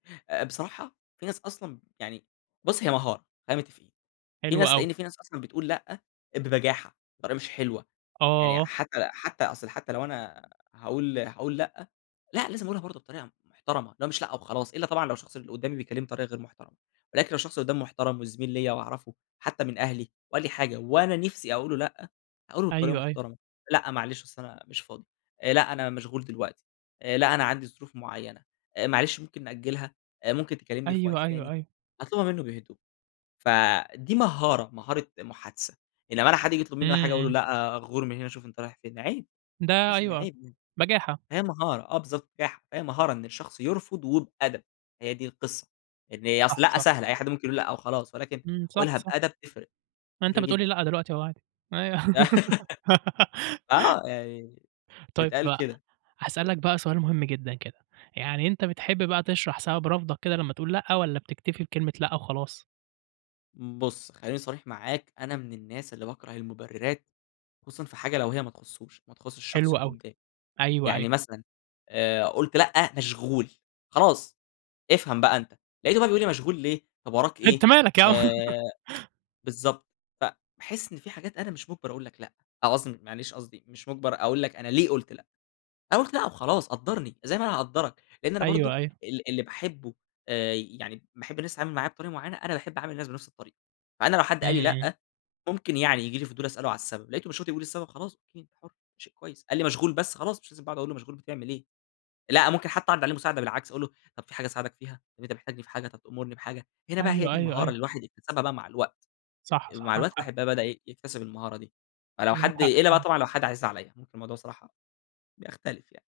آآ، بصراحة، في ناس أصلًا يعني بُص، هي مهارة، خلينا متفقين. في حلو ناس أوي. لأن في ناس أصلًا بتقول لأ، ببجاحة، طريقة مش حلوة. يعني آه. حتى حتى أصلًا حتى لو أنا هاقول هاقول لأ، لأ لازم أقولها برضه بطريقة محترمة اللي هو مش لأ وخلاص، إلا طبعًا لو الشخص اللي قدامي بيكلمني بطريقة غير محترمة. ولكن لو الشخص قدامي محترم وزميل ليّا وأعرفه، حتى من أهلي، وقال لي حاجة وأنا نفسي أقول له لأ، هاقول له بطريقة أيوه، أيوه. محترمة. لأ، معلش أصل أنا مش فاضي. لأ، أنا مشغول دلوقتي. لأ، أنا عندي ظروف معينة. آآ، معلش ممكن نأجلها؟ ممكن تكلمني في وقت أيوه، أيوه، تاني؟ أيوه. أطلبها منه بهدوء. فدي مهارة، مهارة محادثة.أنما حد ييجي يطلب مني إمم، حاجة أقول إمم. له: "لأ، غور من هنا، شوف أنت رايح فين." عيب ده تحس إن أيوه، عيب يعني. بجاحة. هي مهارة آه، بالضبط. بجاحة. فهي مهارة إن الشخص يرفض وبأدب، هي دي القصة. إن صح، أصل لأ صح. سهلة، أي حد ممكن يقول لأ وخلاص، ولكن امم، صح، قلها صح. بأدب تفرق، ما أنت تفرق بتقول لي جدًا. لأ دلوقتي أهو عادي، أيوه. آه، يعني طيب، تتقال بقى، كده. هاسألك بقى سؤال مهم جدًا كده، يعني أنت بتحب بقى تشرح سبب رفضك كده لمّا تقول لأ والّا بتكتفي بكلمة لأ وخلاص؟ بُص، خليني صريح معاك أنا من الناس اللي باكره المبررات، خصوصًا في حاجة لو هي ما تخصوش، ما تخصش الشخص حلو اللي أوي. قدامي. أيوه، أيوه. يعني مثلًا آآ، قلت لأ، مشغول. خلاص، افهم بقى أنت. لقيته بقى بيقول لي: "مشغول ليه؟ طب، وراك أنت إيه؟" مالك يا عم. آآ، بالضبط، فباحس إن في حاجات أنا مش مجبر أقول لك لأ، أو قصدي معلش قصدي مش مجبر أقول لك أنا ليه قلت لأ. أنا قلت لأ وخلاص، قدرني، زي ما أنا هاقدرك، لإن أنا برضه أيوه، أيوه. ال اللي باحبه يعني باحب الناس تتعامل معايا بطريقة معينة، أنا باحب أعامل الناس بنفس الطريقة. فأنا لو حد قال إمم، لي إمم. لأ، ممكن يعني ييجي لي فضول أسأل له عن السبب، لقيته مش راضي يقول السبب، خلاص أوكي. أنت حُر، شيء كويس. قال لي مشغول بس، خلاص مش لازم بقى أقعد أقول له مشغول بتعمل إيه. لأ، ممكن حتى أعرض عليه مساعدة بالعكس، أقول له: "طب، في حاجة أساعدك فيها؟ أنت محتاجني في حاجة؟ طب، تأمرني بحاجة؟" هنا بقى هي أيوه، دي أيوه، المهارة أيوه. اللي الواحد يكتسبها بقى مع الوقت. صح، صح، مع معاك الوقت حق. الواحد بقى بدأ يكتسب المهارة دي. فلو معاك حد حق إلا بقى فعلًا. طبعًا لو حد عزيز عليّا ممكن الموضوع الصراحة بيختلف يعني.